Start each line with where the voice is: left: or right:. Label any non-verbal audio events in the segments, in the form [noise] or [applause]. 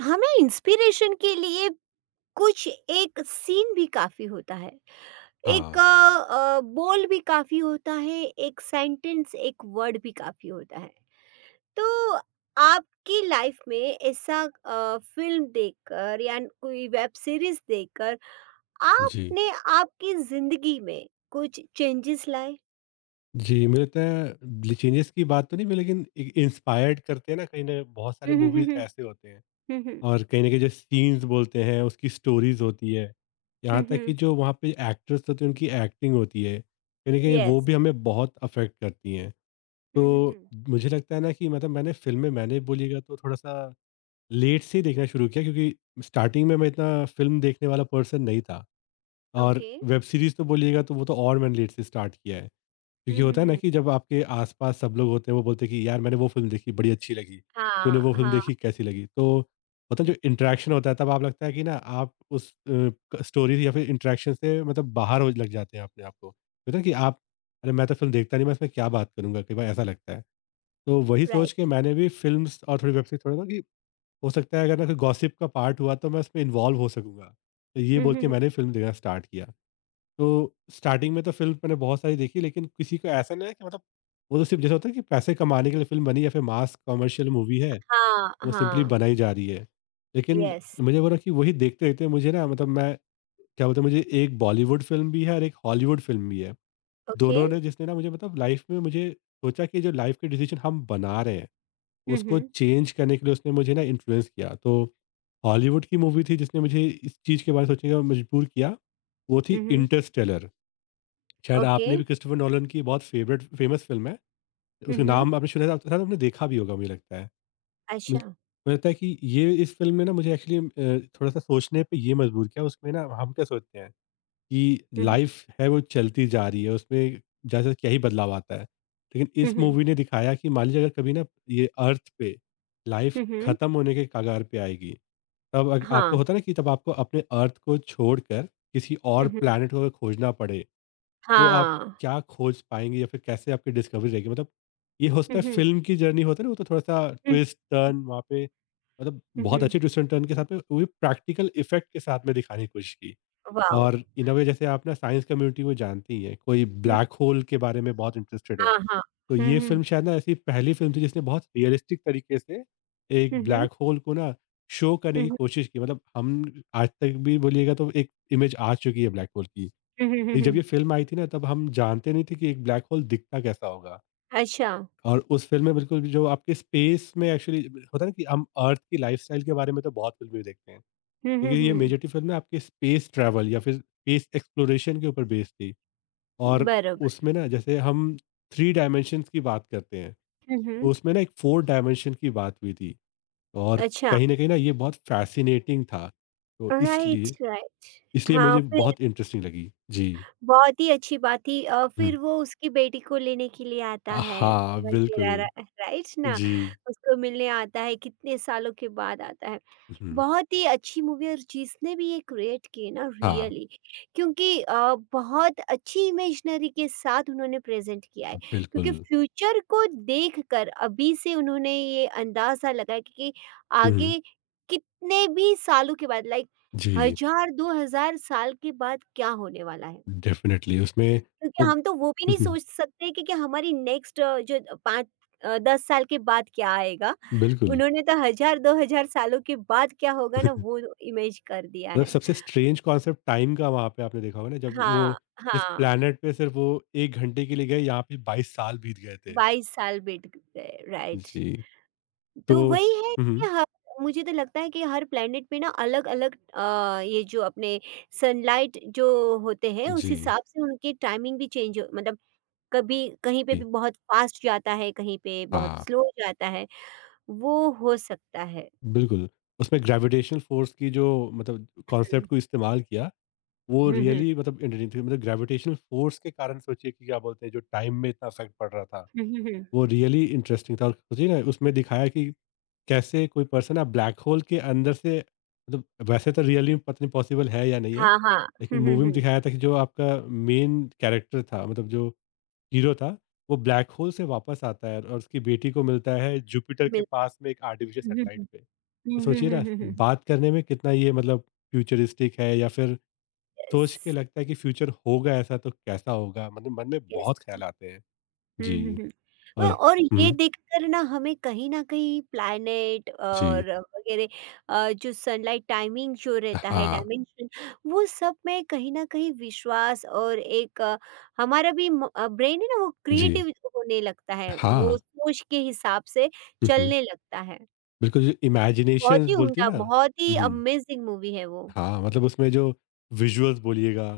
right: हमें इंस्पिरेशन के लिए कुछ एक सीन भी काफी होता है।
left: हाँ,
right: एक बोल भी काफी होता है। एक सेंटेंस एक वर्ड भी काफी होता है। तो आपकी लाइफ में ऐसा फिल्म देखकर या कोई वेब सीरीज देखकर
left: जी।
right: आपने आपकी जिंदगी में कुछ चेंजेस लाए।
left: जी, मुझे लगता है चेंजेस की बात तो नहीं हुई, लेकिन इ इंस्पायर्ड करते हैं ना, कहीं न, बहुत सारे मूवीज़
right: हम्म।
left: ऐसे होते हैं। और कहीं न कहीं जो सीन्स बोलते हैं, उसकी स्टोरीज़ होती है, यहाँ तक कि जो वहाँ पे एक्टर्स होते हैं उनकी एक्टिंग होती है, कहीं न कहीं वो
right: यस।
left: भी हमें बहुत अफ़ेक्ट करती हैं। तो मुझे लगता है ना कि मतलब मैंने बोलिएगा तो थोड़ा-सा लेट से ही देखना शुरू किया, क्योंकि स्टार्टिंग में मैं इतना फ़िल्म देखने वाला पर्सन नहीं था। और
right: ओके।
left: वेब सीरीज़ तो बोलिएगा तो वो तो और मैंने लेट से स्टार्ट किया है। क्योंकि होता है ना कि जब आपके आसपास सब लोग होते हैं, वो बोलते हैं कि यार मैंने वो फिल्म देखी बड़ी अच्छी लगी, तूने
right: हाँ
left: वो फिल्म
right: हाँ।
left: देखी कैसी लगी, तो होता है जो इंटरेक्शन होता है तब आप लगता है कि ना आप उस स्टोरी या फिर इंटरेक्शन से मतलब बाहर हो लग जाते हैं, अपने आप को होता है कि आप अरे मैं तो फिल्म देखता नहीं, मैं इसमें क्या बात करूंगा, कई बार ऐसा लगता है। तो वही सोच के
right: राइट।
left: मैंने भी फिल्म और थोड़ी वेब सीरीज थोड़ा ना कि हो सकता है अगर ना कोई गॉसिप का पार्ट हुआ तो मैं उसमें इन्वॉल्व हो सकूंगा, तो ये बोल के मैंने फिल्म देखना स्टार्ट किया। तो स्टार्टिंग में तो फ़िल्म मैंने बहुत सारी देखी, लेकिन किसी को ऐसा नहीं है कि मतलब वो तो सिर्फ़ जैसा होता है कि पैसे कमाने के लिए फ़िल्म बनी, या फिर मास कमर्शियल मूवी है,
right: हाँ,
left: वो सिंपली
right: हाँ।
left: बनाई जा रही है। लेकिन
right: यस,
left: मुझे बोला कि वही देखते-देखते मुझे ना, मतलब मैं क्या बोलते हैं, मुझे एक बॉलीवुड फ़िल्म भी है और एक हॉलीवुड फ़िल्म भी है।
right: ओके।
left: दोनों ने जिसने ना मुझे मतलब लाइफ़ में मुझे सोचा कि जो लाइफ़ के डिसीज़न हम बना रहे हैं,
right: हुँ,
left: उसको
right: हुँ।
left: चेंज करने के लिए उसने मुझे ना इन्फ्लुएंस किया। तो हॉलीवुड की मूवी थी जिसने मुझे इस चीज़ के बारे में सोचने का मजबूर किया, वो
right: हुँ,
left: थी
right: हुँ।
left: इंटरस्टेलर। शायद
right: ओके।
left: आपने भी, क्रिस्टोफर नोलन की बहुत फेवरेट फेमस फ़िल्म है,
right: हुँ,
left: उसका
right: हुँ।
left: नाम आपने सुना था, शायद आपने देखा भी होगा, मुझे लगता है। मुझ
right: अच्छा।
left: मुझे लगता है कि ये इस फ़िल्म में ना मुझे एक्चुअली थोड़ा-सा सोचने पे ये मजबूर किया, उसमें ना हम क्या सोचते हैं कि
right: हुँ, हुँ।
left: लाइफ़ है, वो चलती जा रही है, उसमें जैसे क्या ही बदलाव आता है। लेकिन
right: हुँ,
left: इस
right: हुँ।
left: मूवी ने दिखाया कि मान लीजिए अगर कभी ना ये अर्थ पे लाइफ़
right: हुँ, हुँ।
left: खत्म होने के कगार पे आएगी, तब अग आपको
right: हाँ।
left: होता है ना कि तब आपको अपने अर्थ को छोड़कर किसी
right: हुँ,
left: और
right: हुँ।
left: प्लैनेट को खोजना पड़े, तो आप
right: हाँ।
left: क्या खोज पाएँगे, या फिर कैसे आपकी डिस्कवरी रहेगी? मतलब ये हो सकता
right: हुँ,
left: है,
right: हुँ।
left: फ़िल्म की जर्नी होता है ना, वो तो थोड़ा-सा
right: हुँ,
left: ट्विस्ट, टर्न वहाँ पे, मतलब
right: हुँ,
left: बहुत
right: हुँ।
left: अच्छे ट्विस्ट एंड टर्न के साथ में, वो भी प्रैक्टिकल इफ़ेक्ट के साथ में दिखाने की कोशिश की।
right: वॉव!
left: और इन अ वे जैसे आप ना साइंस कम्युनिटी को जानती ही हैं, कोई
right: हुँ।
left: ब्लैक होल के बारे में बहुत इंटरेस्टेड है।
right: हाँ, हाँ।
left: तो
right: हुँ,
left: ये
right: हुँ।
left: फ़िल्म शायद ना ऐसी पहली फ़िल्म थी जिसने बहुत रियलिस्टिक तरीके से
right: हुँ,
left: एक
right: हुँ।
left: ब्लैक होल को ना शो करने
right: हुँ,
left: की
right: हुँ।
left: कोशिश की। मतलब हम आज तक भी बोलिएगा तो एक इमेज आ चुकी है ब्लैक होल की।
right: हुँ, हुँ, हुँ,
left: ये जब ये
right: हुँ।
left: फ़िल्म आई थी ना तब हम जानते नहीं थे कि एक ब्लैक होल दिखता कैसा होगा।
right: अच्छा।
left: और उस फ़िल्म में बिल्कुल भी जो आपके स्पेस में एक्चुअली होता है ना कि हम अर्थ की लाइफ़स्टाइल के बारे में तो बहुत फ़िल्में देखते हैं।
right: हुँ, हुँ,
left: लेकिन ये
right: हुँ।
left: मेजॉरिटी फ़िल्म ना आपके स्पेस ट्रैवल या फिर स्पेस एक्सप्लोरेशन के ऊपर बेस्ड थी। और
right: बरोबर।
left: उसमें ना जैसे हम 3 डायमेंशंस की बात करते हैं,
right: हुँ,
left: तो
right: हुँ।
left: उसमें ना एक 4 डायमेंशन की बात हुई थी। और
right: अच्छा,
left: कहीं न कहीं ना ये बहुत फ़ैसिनेटिंग था। तो
right: राइट,
left: इसलिए
right: राइट।
left: इसलिए
right: हाँ,
left: मुझे
right: फिर
left: बहुत इंटरेस्टिंग लगी। जी।
right: बहुत ही अच्छी बात थी।
left: हुँ।
right: फिर वो उसकी बेटी को लेने के लिए आता है
left: हाँ,
right: वगैरह।
left: बिल्कुल।
right: राइट ना,
left: जी।
right: उसको मिलने आता है कितने सालों के बाद आता है।
left: हुँ।
right: बहुत ही अच्छी मूवी, और जिसने भी ये क्रिएट की ना,
left: हाँ,
right: रियली, क्योंकि बहुत अच्छी इमेजिनरी के साथ उन्होंने प्रेजेंट किया है। क्योंकि
left: बिल्कुल।
right: फ्यूचर को देखकर अभी से उन्होंने ये अंदाजा लगाया कि
left: हुँ।
right: आगे कितने भी सालों के बाद, लाइक
left: जी,
right: हजार दो हजार साल के बाद क्या होने वाला है।
left: डेफ़िनेटली उसमें
right: क्योंकि
left: वो,
right: हम तो वो भी
left: हुँ,
right: नहीं
left: हुँ,
right: सोच सकते कि हमारी नेक्स्ट जो 5 10 साल के बाद क्या आएगा?
left: बिल्कुल।
right: उन्होंने तो हज़ार 2000 सालों के बाद क्या होगा ना वो
left: [laughs]
right: इमेज कर दिया
left: मतलब
right: है।
left: सबसे स्ट्रेंज कॉन्सेप्ट टाइम का वहाँ पे आपने देखा होगा ना, जब वो
right: हाँ,
left: इस
right: हाँ,
left: प्लैनेट पे सिर्फ़ वो 1 घंटे के लिए गए, यहाँ पे 22 साल बीत गए थे।
right: 22 साल बीत गए, राइट।
left: जी, तो
right: तो वही है
left: हुँ,
right: कि
left: हुँ।
right: ह मुझे तो लगता है कि हर प्लैनेट पे ना अलग-अलग ये जो अपने सनलाइट जो होते हैं उस
left: जी,
right: हिसाब से उनकी टाइमिंग भी चेंज हो, मतलब कभी कहीं पे
left: जी।
right: भी बहुत फ़ास्ट जाता है, कहीं पे बहुत
left: हाँ,
right: स्लो जाता है। वो हो सकता है।
left: बिल्कुल। उसमें ग्रेविटेशनल फ़ोर्स की जो मतलब कॉन्सेप्ट
right: हुँ।
left: को इस्तेमाल किया, वो
right: हुँ, हुँ।
left: रियली मतलब इंटरेस्टिंग थी, मतलब ग्रेविटेशनल फ़ोर्स के कारण सोचिए कि क्या बोलते हैं जो टाइम में इतना इफ़ेक्ट पड़ रहा था।
right: हुँ, हुँ, हुँ।
left: वो रियली इंटरेस्टिंग था, और सोचिए ना उसमें दिखाया कि कैसे कोई पर्सन ना ब्लैक होल के अंदर से, मतलब वैसे तो रियली में पता नहीं पॉसिबल है या नहीं है,
right: हाँ, हाँ।
left: लेकिन
right: हुँ, हुँ,
left: मूवी में
right: हुँ।
left: दिखाया था कि जो आपका मेन कैरेक्टर था, मतलब जो हीरो था, वो ब्लैक होल से वापस आता है और उसकी बेटी को मिलता है जुपिटर के
right: बिल
left: पास में एक आर्टिफिशियल
right: हुँ, हुँ,
left: सैटेलाइट
right: हुँ।
left: पे। तो
right: हुँ, हुँ,
left: सोचिए
right: हुँ,
left: ना,
right: हुँ, हुँ।
left: बात करने में कितना ये, मतलब फ्यूचरिस्टिक है, या फिर सोच
right: यस,
left: के लगता है कि फ्यूचर होगा ऐसा तो कैसा होगा, मतलब मन में
right: यस।
left: बहुत ख्याल आते हैं।
right: हुँ,
left: जी।
right: हुँ, हुँ।
left: और
right: और ये
left: हम्म,
right: देखकर ना हमें कहीं न कहीं प्लैनेट
left: जी।
right: और वगैरह, जो सनलाइट टाइमिंग जो रहता है,
left: हाँ,
right: डायमेंशन, वो सब में कहीं न कहीं विश्वास और एक, हमारा भी ब्रेन है ना, वो
left: जी।
right: क्रिएटिव होने लगता है। वो
left: हाँ।
right: सोच के हिसाब से
left: हुँ, हुँ।
right: चलने लगता है।
left: बिल्कुल, जो
right: बहुत
left: इमेजिनेशंस
right: ही
left: बोलती है
right: उम्दा,
left: ना?
right: बहुत ही
left: हुँ, हुँ।
right: अमेज़िंग मूवी है वो।
left: हाँ, मतलब उसमें जो विज़ुअल्स बोलिएगा,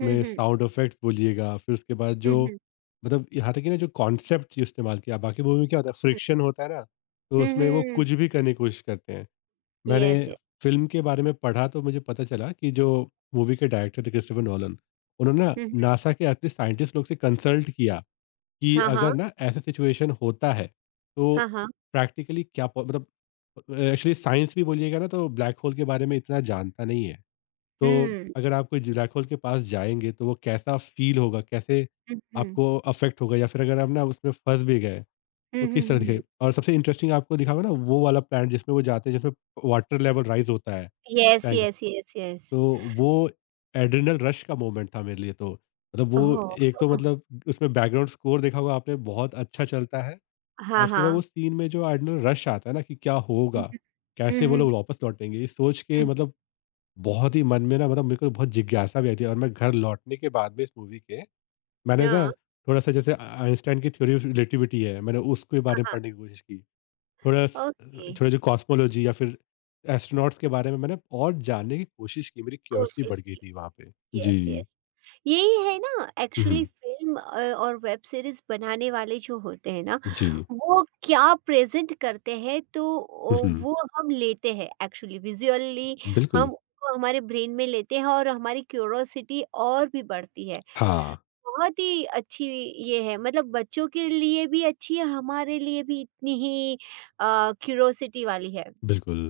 right: हुँ, हुँ।
left: साउंड इफेक्ट्स बोलिएगा, फिर उसके बाद
right: हुँ,
left: जो
right: हुँ, हुँ।
left: मतलब यहाँ तक कि ना जो कॉन्सेप्ट इस्तेमाल किया। बाकी मूवी में क्या होता है फ्रिक्शन होता है ना, तो
right: हुँ,
left: उसमें वो
right: हुँ।
left: कुछ भी करने की कोशिश करते हैं।
right: येस,
left: मैंने
right: ये
left: फ़िल्म के बारे में पढ़ा तो मुझे पता चला कि जो मूवी के डायरेक्टर थे क्रिस्टोफर नोलन, उन्होंने ना
right: हुँ, हुँ।
left: नासा के आखिरी साइंटिस्ट लोग से कंसल्ट किया कि
right: हाँ, हाँ।
left: अगर ना ऐसा सिचुएशन होता है तो
right: हाँ, हाँ।
left: प्रैक्टिकली क्या मतलब एक्चुअली साइंस भी बोलिएगा ना तो ब्लैक होल के बारे में इतना जानता नहीं है। तो
right: हुँ।
left: अगर आप कोई ब्लैक होल के पास जाएंगे तो वो कैसा फील होगा, कैसे
right: हुँ, हुँ।
left: आपको अफेक्ट होगा, या फिर अगर आप ना उसमें फंस भी गए
right: हुँ,
left: तो
right: हुँ,
left: किस तरह
right: हुँ,
left: दिखे,
right: हुँ।
left: और सबसे इंटरेस्टिंग आपको दिखा होगा ना वो वाला प्लान जिसमें वो जाते हैं, जिसमें वाटर लेवल राइज होता है,
right: येस,
left: टैंक,
right: येस, येस, येस।
left: तो वो एड्रेनल रश का मोमेंट था मेरे लिए तो। मतलब वो एक तो
right: ओह!
left: मतलब उसमें बैकग्राउंड स्कोर देखा होगा आपने, बहुत अच्छा चलता है, और
right: हाँ,
left: उसके बाद वो
right: हाँ।
left: सीन में जो एड्रेनल रश आता है ना कि क्या
right: हुँ,
left: होगा?
right: हुँ। हुँ,
left: कैसे वो
right: हुँ,
left: लोग वापस लौटेंगे? ये सोच के,
right: हुँ।
left: मतलब बहुत ही मन में ना, मतलब मेरे को बहुत जिज्ञासा भी आई थी, और मैं घर लौटने के बाद में इस मूवी के, मैंने ना
right: हाँ।
left: थोड़ा-सा जैसे आ आइंस्टाइन की थ्योरी ऑफ रिलेटिविटी है, मैंने उसके
right: हाँ,
left: बारे में
right: हाँ।
left: पढ़ने की कोशिश की। थोड़ा स
right: ओके,
left: थोड़ा जो कॉस्मोलॉजी या फिर एस्ट्रोनॉट्स के बारे में मैंने और जानने की कोशिश की, मेरी क्यूरियोसिटी
right: कोशिश
left: बढ़ गई
right: की।
left: थी वहाँ पे।
right: Yes, yes.
left: जी।
right: यही है ना
left: हुँ,
right: एक्चुअली।
left: हुँ।
right: फ़िल्म और वेब सीरीज़ बनाने वाले जो होते हैं ना,
left: जी।
right: वो क्या प्रेज़ेंट करते हैं, तो ओ
left: हुँ, हुँ।
right: वो हम लेते हैं एक्चुअली। विज़ुअली
left: बिल्कुल।
right: हम उसको हमारे ब्रेन में लेते हैं और हमारी क्यूरोसिटी और भी बढ़ती है।
left: हाँ,
right: बहुत ही अच्छी ये है, मतलब बच्चों के लिए भी अच्छी है, हमारे लिए भी इतनी ही क्यूरोसिटी वाली है।
left: बिल्कुल।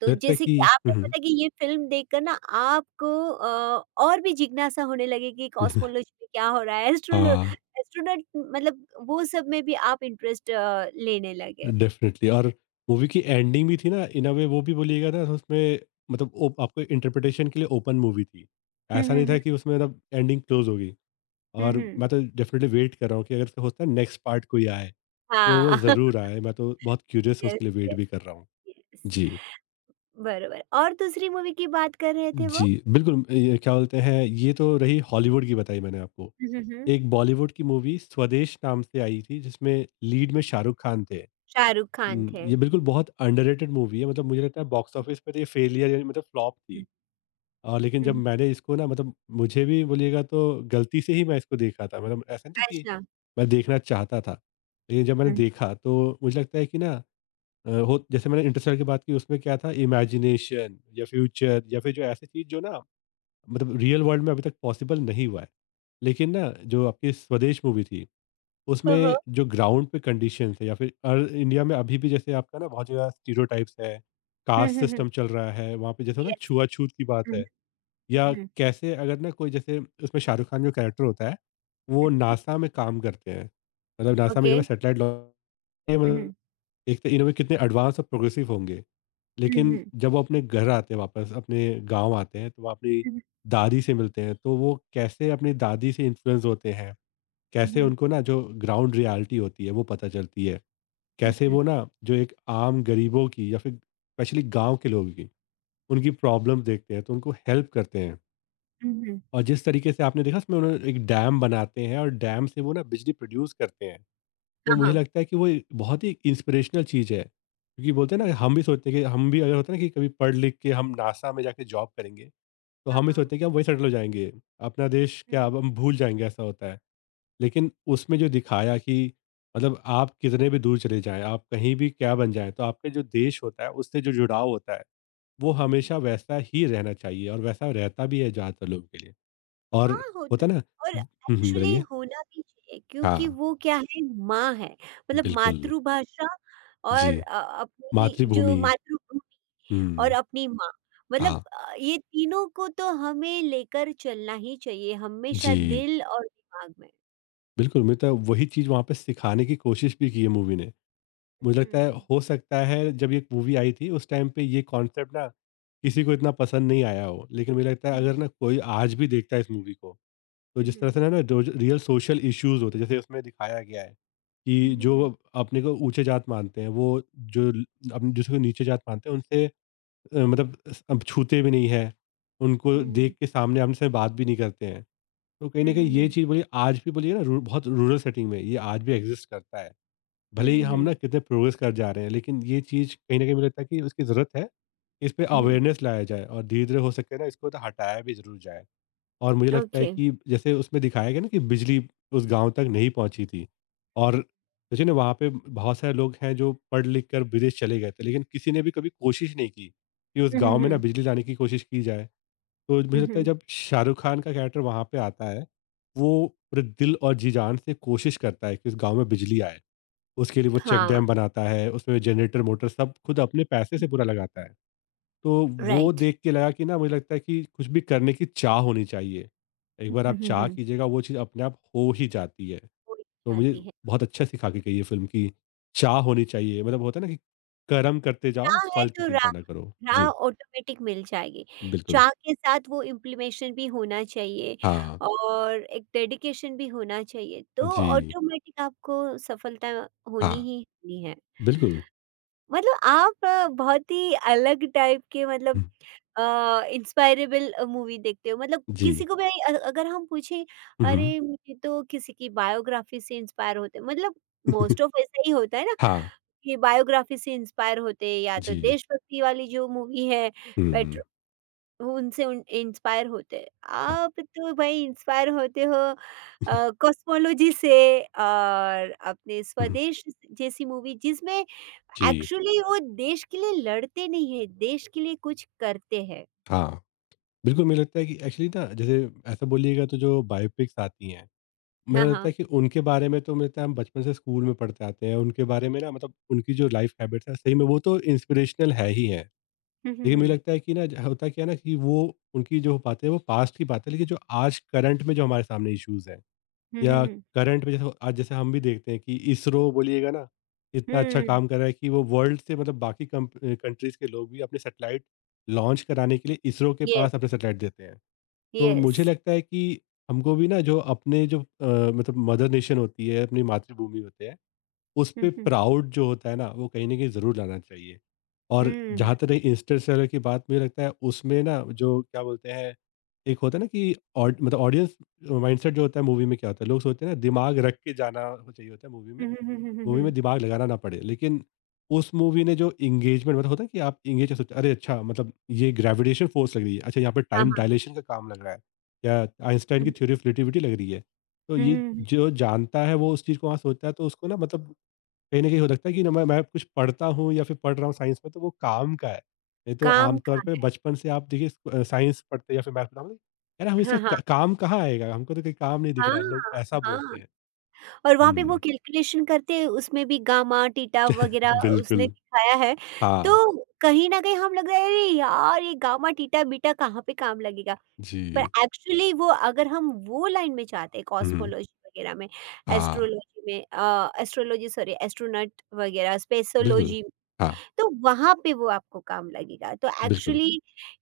right: तो
left: लगता है
right: जैसे
left: कि,
right: कि आपने
left: हुँ, हुँ।
right: पता कि ये फ़िल्म देखकर ना आपको और भी जिज्ञासा होने लगी कि कॉस्मोलॉजी
left: [laughs]
right: में क्या हो रहा है? एस्ट्रोलो
left: हाँ,
right: एस्ट्रोनॉट, मतलब वो सब में भी आप इंटरेस्ट लेने लगे।
left: डेफ़िनिटली, और मूवी की एंडिंग भी थी ना, इन अ वे वो भी बोलिएगा ना, तो उसमें मतलब ओप आपको इंटरप्रिटेशन के लिए ओपन मूवी थी।
right: हुँ,
left: ऐसा
right: हुँ,
left: नहीं
right: हुँ।
left: था कि उसमें मतलब एंडिंग क्लोज़ होगी,
right: हुँ,
left: और
right: हुँ।
left: मैं तो डेफ़िनिटली वेट कर रहा हूँ कि अगर इसका होता है नेक्स्ट पार्ट कोई आए। तो वो
right: हाँ, [laughs]
left: ज़रूर आए, मैं तो बहुत क्यूरियस हूँ,
right: यस,
left: उसके लिए वेट
right: यस,
left: भी कर रहा हूँ।
right: यस।
left: जी।
right: बरोबर। और दूसरी मूवी की बात कर रहे थे वो?
left: जी, बिल्कुल, ये क्या बोलते हैं, ये तो रही हॉलीवुड की, बताई मैंने आपको।
right: हुँ, हुँ, हुँ।
left: एक बॉलीवुड की मूवी स्वदेश नाम से आई थी, जिसमें लीड में शाहरुख खान थे।
right: शाहरुख खान थे।
left: ये बिल्कुल बहुत अंडररेटेड मूवी है, मतलब मुझे लगता है बॉक्स ऑफिस पर ये फेलियर, यानी मतलब फ्लॉप थी।
right: हुँ,
left: और लेकिन
right: हुँ,
left: जब
right: हुँ।
left: मैंने इसको ना, मतलब मुझे भी बोलिएगा तो गलती से ही मैं इसको देखा था, मतलब ऐसा नहीं था कि
right: अच्छा।
left: मैं देखना चाहता था। लेकिन जब मैंने
right: हुँ,
left: देखा तो मुझे लगता है कि ना हो जैसे मैंने इंटरस्टेलर की बात की, उसमें क्या था इमेजिनेशन या फ्यूचर या फिर जो ऐसी चीज़ जो ना, मतलब रियल वर्ल्ड में अभी तक पॉसिबल नहीं हुआ है, लेकिन ना जो आपकी स्वदेश मूवी थी,
right: हाँ, हाँ।
left: उसमें जो ग्राउंड पे कंडीशंस है, या फिर अर इंडिया में अभी भी जैसे आपका ना बहुत जगह स्टीरियोटाइप्स है,
right: हुँ,
left: कास्ट
right: हुँ, हुँ।
left: सिस्टम चल रहा है, वहाँ पे जैसे ना
right: यस।
left: छुआछूत की बात
right: हुँ,
left: है, या
right: हुँ, हुँ,
left: कैसे अगर ना कोई जैसे उसमें शाहरुख खान जो कैरेक्टर होता है, वो
right: हुँ।
left: नासा में काम करते हैं, मतलब नासा में
right: ओके।
left: इन्होंने सैटेलाइट
right: हुँ, हुँ,
left: देखते हैं, इनोवेट कितने एडवांस और प्रोग्रेसिव होंगे,
right: हुँ,
left: लेकिन
right: हुँ,
left: जब वो अपने घर आते हैं, वापस अपने गांव आते हैं, तो वो अपनी
right: हुँ, हुँ,
left: दादी से मिलते हैं, तो वो कैसे अपनी दादी से इन्फ्लुएंस होते हैं,
right: हुँ,
left: कैसे उनको
right: हुँ,
left: ना जो ग्राउंड रियलिटी होती है वो पता चलती है, कैसे
right: हुँ,
left: वो ना जो एक आम गरीबों की या फिर स्पेशली गांव के लोगों की उनकी प्रॉब्लम देखते हैं, तो उनको हेल्प करते हैं।
right: हुँ, हुँ।
left: और जिस तरीके से आपने देखा उसमें उन्होंने एक डैम बनाते हैं, और डैम से वो ना बिजली प्रोड्यूस करते हैं, तो
right: हाँ,
left: मुझे
right: हाँ।
left: लगता है कि वो एक बहुत ही इंस्पिरेशनल चीज़ है। क्योंकि बोलते हैं ना,
right: हुँ,
left: हम भी सोचते हैं कि हम भी अगर होता है ना कि कभी पढ़ लिख के हम नासा में जाके जॉब करेंगे, तो
right: हाँ,
left: हम भी
right: हाँ।
left: सोचते हैं कि हम वहीं सेटल हो जाएँगे। अपना देश
right: हुँ,
left: क्या
right: हुँ,
left: अब हम भूल जाएँगे, ऐसा होता है। लेकिन उसमें जो दिखाया कि मतलब आप कितने भी दूर चले जाएँ, आप कहीं भी क्या बन जाएँ, तो आपका जो देश होता है उससे जो जुड़ाव होता है, वो
right: हुँ, हुँ, हुँ।
left: हमेशा वैसा ही रहना चाहिए और वैसा रहता भी है ज़्यादातर लोगों के लिए। और
right: हाँ, होता।
left: होता है ना।
right: और
left: हुँ, हुँ,
right: एक्चुअली
left: बताइए?
right: होना भी चाहिए,
left: हाँ,
right: क्योंकि वो क्या है, माँ है, मतलब
left: बिल्कुल।
right: मातृभाषा,
left: जी,
right: और अपनी जो
left: मातृभूमि।
right: मातृभूमि, और
left: हुँ।
right: अपनी माँ,
left: हाँ,
right: मतलब ये तीनों को तो हमें लेकर चलना ही चाहिए हमेशा
left: जी।
right: दिल और दिमाग में।
left: बिल्कुल, मुझे लगता है वही चीज़ वहाँ पे सिखाने की कोशिश भी की है मूवी ने। मुझे लगता है
right: हुँ,
left: हो सकता है जब ये मूवी आई थी उस टाइम पे ये कॉन्सेप्ट ना किसी को इतना पसंद नहीं आया हो। लेकिन मुझे लगता है
right: हुँ, हुँ,
left: अगर ना कोई आज भी देखता है इस मूवी को, तो जिस
right: हुँ,
left: तरह से ना ना जो जो रियल सोशल इश्यूज़ होते हैं जैसे उसमें दिखाया गया है,
right: हुँ,
left: कि
right: हुँ, हुँ,
left: जो अपने को ऊँचे जात मानते हैं, वो जो अब जिसको नीचे जात मानते हैं उनसे मतलब अब छूते भी नहीं हैं। उनको
right: हुँ,
left: देख के सामने-आमने से बात भी नहीं करते हैं। तो कहीं
right: हुँ,
left: न कहीं ये
right: हुँ,
left: चीज़ बोलिए, आज भी बोलिए ना, रू बहुत रूरल सेटिंग में ये आज भी एग्ज़िस्ट करता है।
right: हुँ,
left: भले ही हम ना
right: हुँ,
left: कितने प्रोग्रेस कर जा रहे हैं, लेकिन ये चीज़ कहीं न कहीं, मुझे लगता है कि उसकी ज़रूरत है। इस पे
right: हुँ, हुँ,
left: अवेयरनेस लाया जाए और धीरे-धीरे हो सके ना इसको तो हटाया भी ज़रूर जाए। और मुझे लगता है
right: ओके।
left: कि जैसे उसमें दिखाया गया ना कि बिजली उस गाँव तक नहीं पहुँची थी, और सोचिए ना, वहाँ पे बहुत सारे लोग हैं जो पढ़ लिख कर विदेश चले गए थे, लेकिन किसी ने भी कभी कोशिश नहीं की कि उस
right: हुँ,
left: गाँव
right: हुँ,
left: में ना
right: हुँ,
left: बिजली लाने की कोशिश की जाए। तो मुझे
right: हुँ,
left: लगता है
right: हुँ,
left: जब शाहरुख खान का कैरेक्टर वहाँ पे आता है, वो पूरे दिल और जी जान से कोशिश करता है कि उस गाँव में बिजली आए। उसके लिए वो चेक
right: हाँ,
left: डैम बनाता है, उसमें जनरेटर, मोटर सब खुद अपने पैसे से पूरा लगाता है। तो वो
right: राइट।
left: देख के लगा कि ना, मुझे लगता है कि कुछ भी करने की चाह होनी चाहिए। एक
right: हुँ,
left: बार आप
right: हुँ, हुँ,
left: चाह
right: हुँ।
left: कीजिएगा, वो चीज़ अपने आप हो ही जाती है।
right: हो ही
left: तो मुझे
right: जाती है।
left: बहुत अच्छा सिखा के गई ये फ़िल्म कि चाह होनी चाहिए, मतलब होता है ना कि कर्म करते जाओ,
right: राह है
left: फल की
right: तो
left: चिंता
right: राह,
left: ना करो।
right: राह
left: जी,
right: ऑटोमेटिक मिल जाएगी।
left: बिल्कुल।
right: चाह के साथ वो इम्प्लीमेशन भी होना चाहिए,
left: हाँ,
right: और एक डेडिकेशन भी होना चाहिए, तो
left: जी,
right: ऑटोमेटिक आपको सफलता होनी
left: हाँ,
right: ही होनी है।
left: बिल्कुल।
right: मतलब आप बहुत ही अलग टाइप के,
left: हुँ,
right: मतलब अ, इंस्पायरेबल मूवी देखते हो। मतलब
left: जी।
right: किसी को भी अगर हम पूछें,
left: हुँ,
right: "अरे! मुझे तो किसी की बायोग्राफी से इंस्पायर होते हैं।" मतलब
left: [laughs] हुँ।
right: मोस्ट ऑफ ऐसा ही होता है ना,
left: हाँ,
right: की बायोग्राफी से इंस्पायर होते हैं, या तो
left: जी।
right: देशभक्ति वाली जो मूवी है,
left: हुँ,
right: पेट्रो उनसे उन इंस्पायर होते हैं।
left: हाँ।
right: आप तो भाई इंस्पायर होते हो कॉस्मोलॉजी से, और अपने
left: हुँ,
right: स्वदेश जैसी मूवी जिसमें
left: जी,
right: एक्चुअली वो देश के लिए लड़ते नहीं है, देश के लिए कुछ करते हैं।
left: हाँ। बिल्कुल, मुझे लगता है कि एक्चुअली ना, जैसे ऐसा बोलिएगा तो जो बायोपिक्स आती हैं, मुझे
right: हाँ,
left: लगता है
right: हाँ।
left: कि उनके बारे में, तो मुझे लगता है हम बचपन से स्कूल में पढ़ते आते हैं। उनके बारे में ना, मतलब उनकी जो लाइफ़ हैबिट्स हैं, सही में वो तो इंस्पिरेशनल है ही है।
right: [laughs] हुँ, हुँ,
left: लेकिन मुझे
right: हुँ।
left: लगता है कि ना, ज होता क्या है ना कि वो उनकी जो बातें हैं वो पास्ट की बात है, लेकिन जो आज करंट में जो हमारे सामने इश्यूज़ हैं,
right: हुँ, हुँ,
left: या
right: हुँ।
left: करंट में जैसे आज जैसे हम भी देखते हैं कि इसरो, बोलिएगा ना, इतना अच्छा
right: हुँ,
left: काम कर रहा है कि वो वर्ल्ड से, मतलब बाकी कंट्रीज के लोग भी अपने सैटेलाइट लॉन्च कराने के लिए इसरो के
right: येस,
left: पास अपने सैटेलाइट देते हैं। तो मुझे
right: येस।
left: लगता है कि हमको भी ना जो अपने जो मतलब मदर नेशन होती है, अपनी मातृभूमि होते हैं, उस
right: हुँ,
left: पे
right: हुँ।
left: प्राउड जो होता है ना, वो कहीं न कहीं ज़रूर लाना चाहिए। और
right: हुँ, हुँ,
left: जहाँ तक रही इंस्टेंट सेलर की बात, मुझे लगता है उसमें ना, जो क्या बोलते हैं, एक होता है ना कि ऑड, मतलब ऑडियंस माइंडसेट जो होता है, मूवी में क्या होता है, लोग सोचते हैं ना दिमाग रख के जाना चाहिए होता है
right: हुँ, हुँ, हुँ, हुँ,
left: मूवी में
right: हुँ।
left: दिमाग लगाना ना पड़े। लेकिन उस मूवी ने जो एंगेजमेंट, मतलब होता है कि आप एंगेज सोचते हैं, अरे अच्छा, मतलब ये ग्रेविटेशन फ़ोर्स लग रही है, अच्छा यहाँ पे
right: हाँ,
left: टाइम
right: हाँ।
left: डायलेशन का काम लग रहा है, या आइंस्टाइन की
right: हुँ,
left: थ्योरी ऑफ रिलेटिविटी लग रही है। तो
right: हुँ,
left: ये
right: हुँ, हुँ।
left: जो जानता है वो उस चीज़ को वहाँ सोचता है, तो उसको ना, मतलब कहीं न कहीं हो सकता है कि ना, मैं कुछ पढ़ता हूँ या फिर पढ़ रहा हूँ साइंस में, तो वो काम का है। नहीं तो
right: काम
left: आमतौर
right: का।
left: पे बचपन से आप देखिए, साइंस पढ़ते या फिर मैथ पढ़ते, यार हम इसका
right: हाँ, हाँ।
left: क काम कहाँ आएगा? हमको तो कोई काम नहीं दिख
right: हाँ,
left: रहा। लोग ऐसा
right: हाँ।
left: बोलते हैं।
right: और वहाँ पे वो
left: हुँ।
right: कैलकुलेशन करते हैं, उसमें भी गामा, थीटा
left: [laughs]
right: वग़ैरह उसने
left: बिल्कुल।
right: दिखाया है। तो
left: हाँ।
right: कहीं न कहीं हम लग रहा है, अरे यार! ये गामा, थीटा, बीटा कहाँ पे काम लगेगा? पर
left: जी।
right: एक्चुअली वो अगर हम वो लाइन में जाते हैं
left: हुँ।
right: कॉस्मोलॉजी वग़ैरह में,
left: हाँ।
right: एस्ट्रोलॉजी में, एस्ट्रोलॉजी सॉरी एस्ट्रोनॉट वग़ैरह
left: बिल्कुल।
right: स्पेसोलॉजी,
left: हाँ,
right: तो वहाँ पे वो आपको काम लगेगा। तो
left: बिल्कुल।
right: एक्चुअली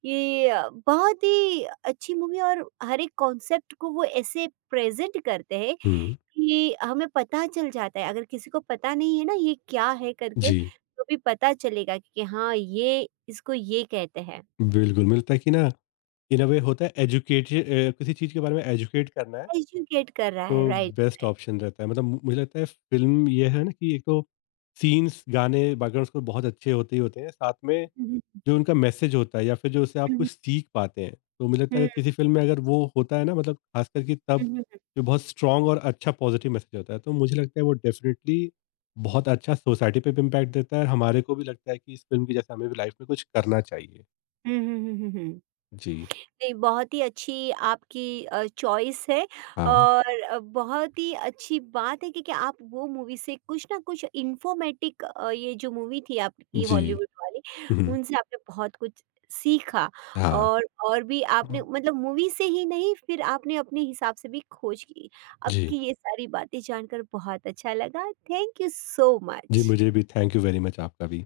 right: ये बहुत ही अच्छी मूवी, और हर एक कॉन्सेप्ट को वो ऐसे प्रेज़ेंट करते हैं
left: हुँ।
right: कि हमें पता चल जाता है। अगर किसी को पता नहीं है ना ये क्या है करके,
left: जी।
right: तो भी पता चलेगा कि हाँ ये इसको ये कहते हैं।
left: बिल्कुल, मिलता है कि ना, इन अ वे होता है, एजुकेट, किसी चीज़ के बारे में एजुकेट करना है।
right: एजुकेट कर रहा है,
left: तो
right: राइट।
left: बेस्ट ऑप्शन रहता है, मतलब मु मुझे लगता है फ़िल्म ये है ना कि एक तो सीन्स, गाने, बैकग्राउंड स्कोर बहुत अच्छे होते ही होते हैं, साथ में
right: हम्म,
left: जो उनका मैसेज होता है या फिर जो उससे आप कुछ
right: हम्म,
left: सीख पाते हैं। तो मुझे लगता है
right: हम्म,
left: कि किसी फ़िल्म में अगर वो होता है ना, मतलब खासकर कि तब
right: हम्म, हम्म,
left: जो बहुत स्ट्रॉन्ग और अच्छा पॉज़िटिव मैसेज होता है, तो मुझे लगता है वो डेफ़िनिटली बहुत अच्छा सोसाइटी पे भी इम्पैक्ट देता है, और हमारे को भी लगता है कि इस फ़िल्म की जैसे हमें भी लाइफ़ में कुछ करना चाहिए।
right: हम्म, हम्म, हम्म, हम्म, हम्म, हम्म।
left: जी।
right: नहीं, बहुत ही अच्छी आपकी चॉइस है,
left: हाँ।
right: और बहुत ही अच्छी बात है कि आप वो मूवी से कुछ ना कुछ इन्फॉर्मेटिक ये जो मूवी थी आपकी
left: जी।
right: हॉलीवुड वाली,
left: हुँ, हुँ।
right: उनसे आपने बहुत कुछ सीखा,
left: हाँ।
right: और भी आपने, मतलब मूवी से ही नहीं, फिर आपने अपने हिसाब से भी खोज की।
left: जी।
right: आपकी ये सारी बातें जानकर बहुत अच्छा लगा। थैंक यू सो
left: जी, मुझे
right: मच।
left: भी थैंक यू वेरी मच, आपका भी।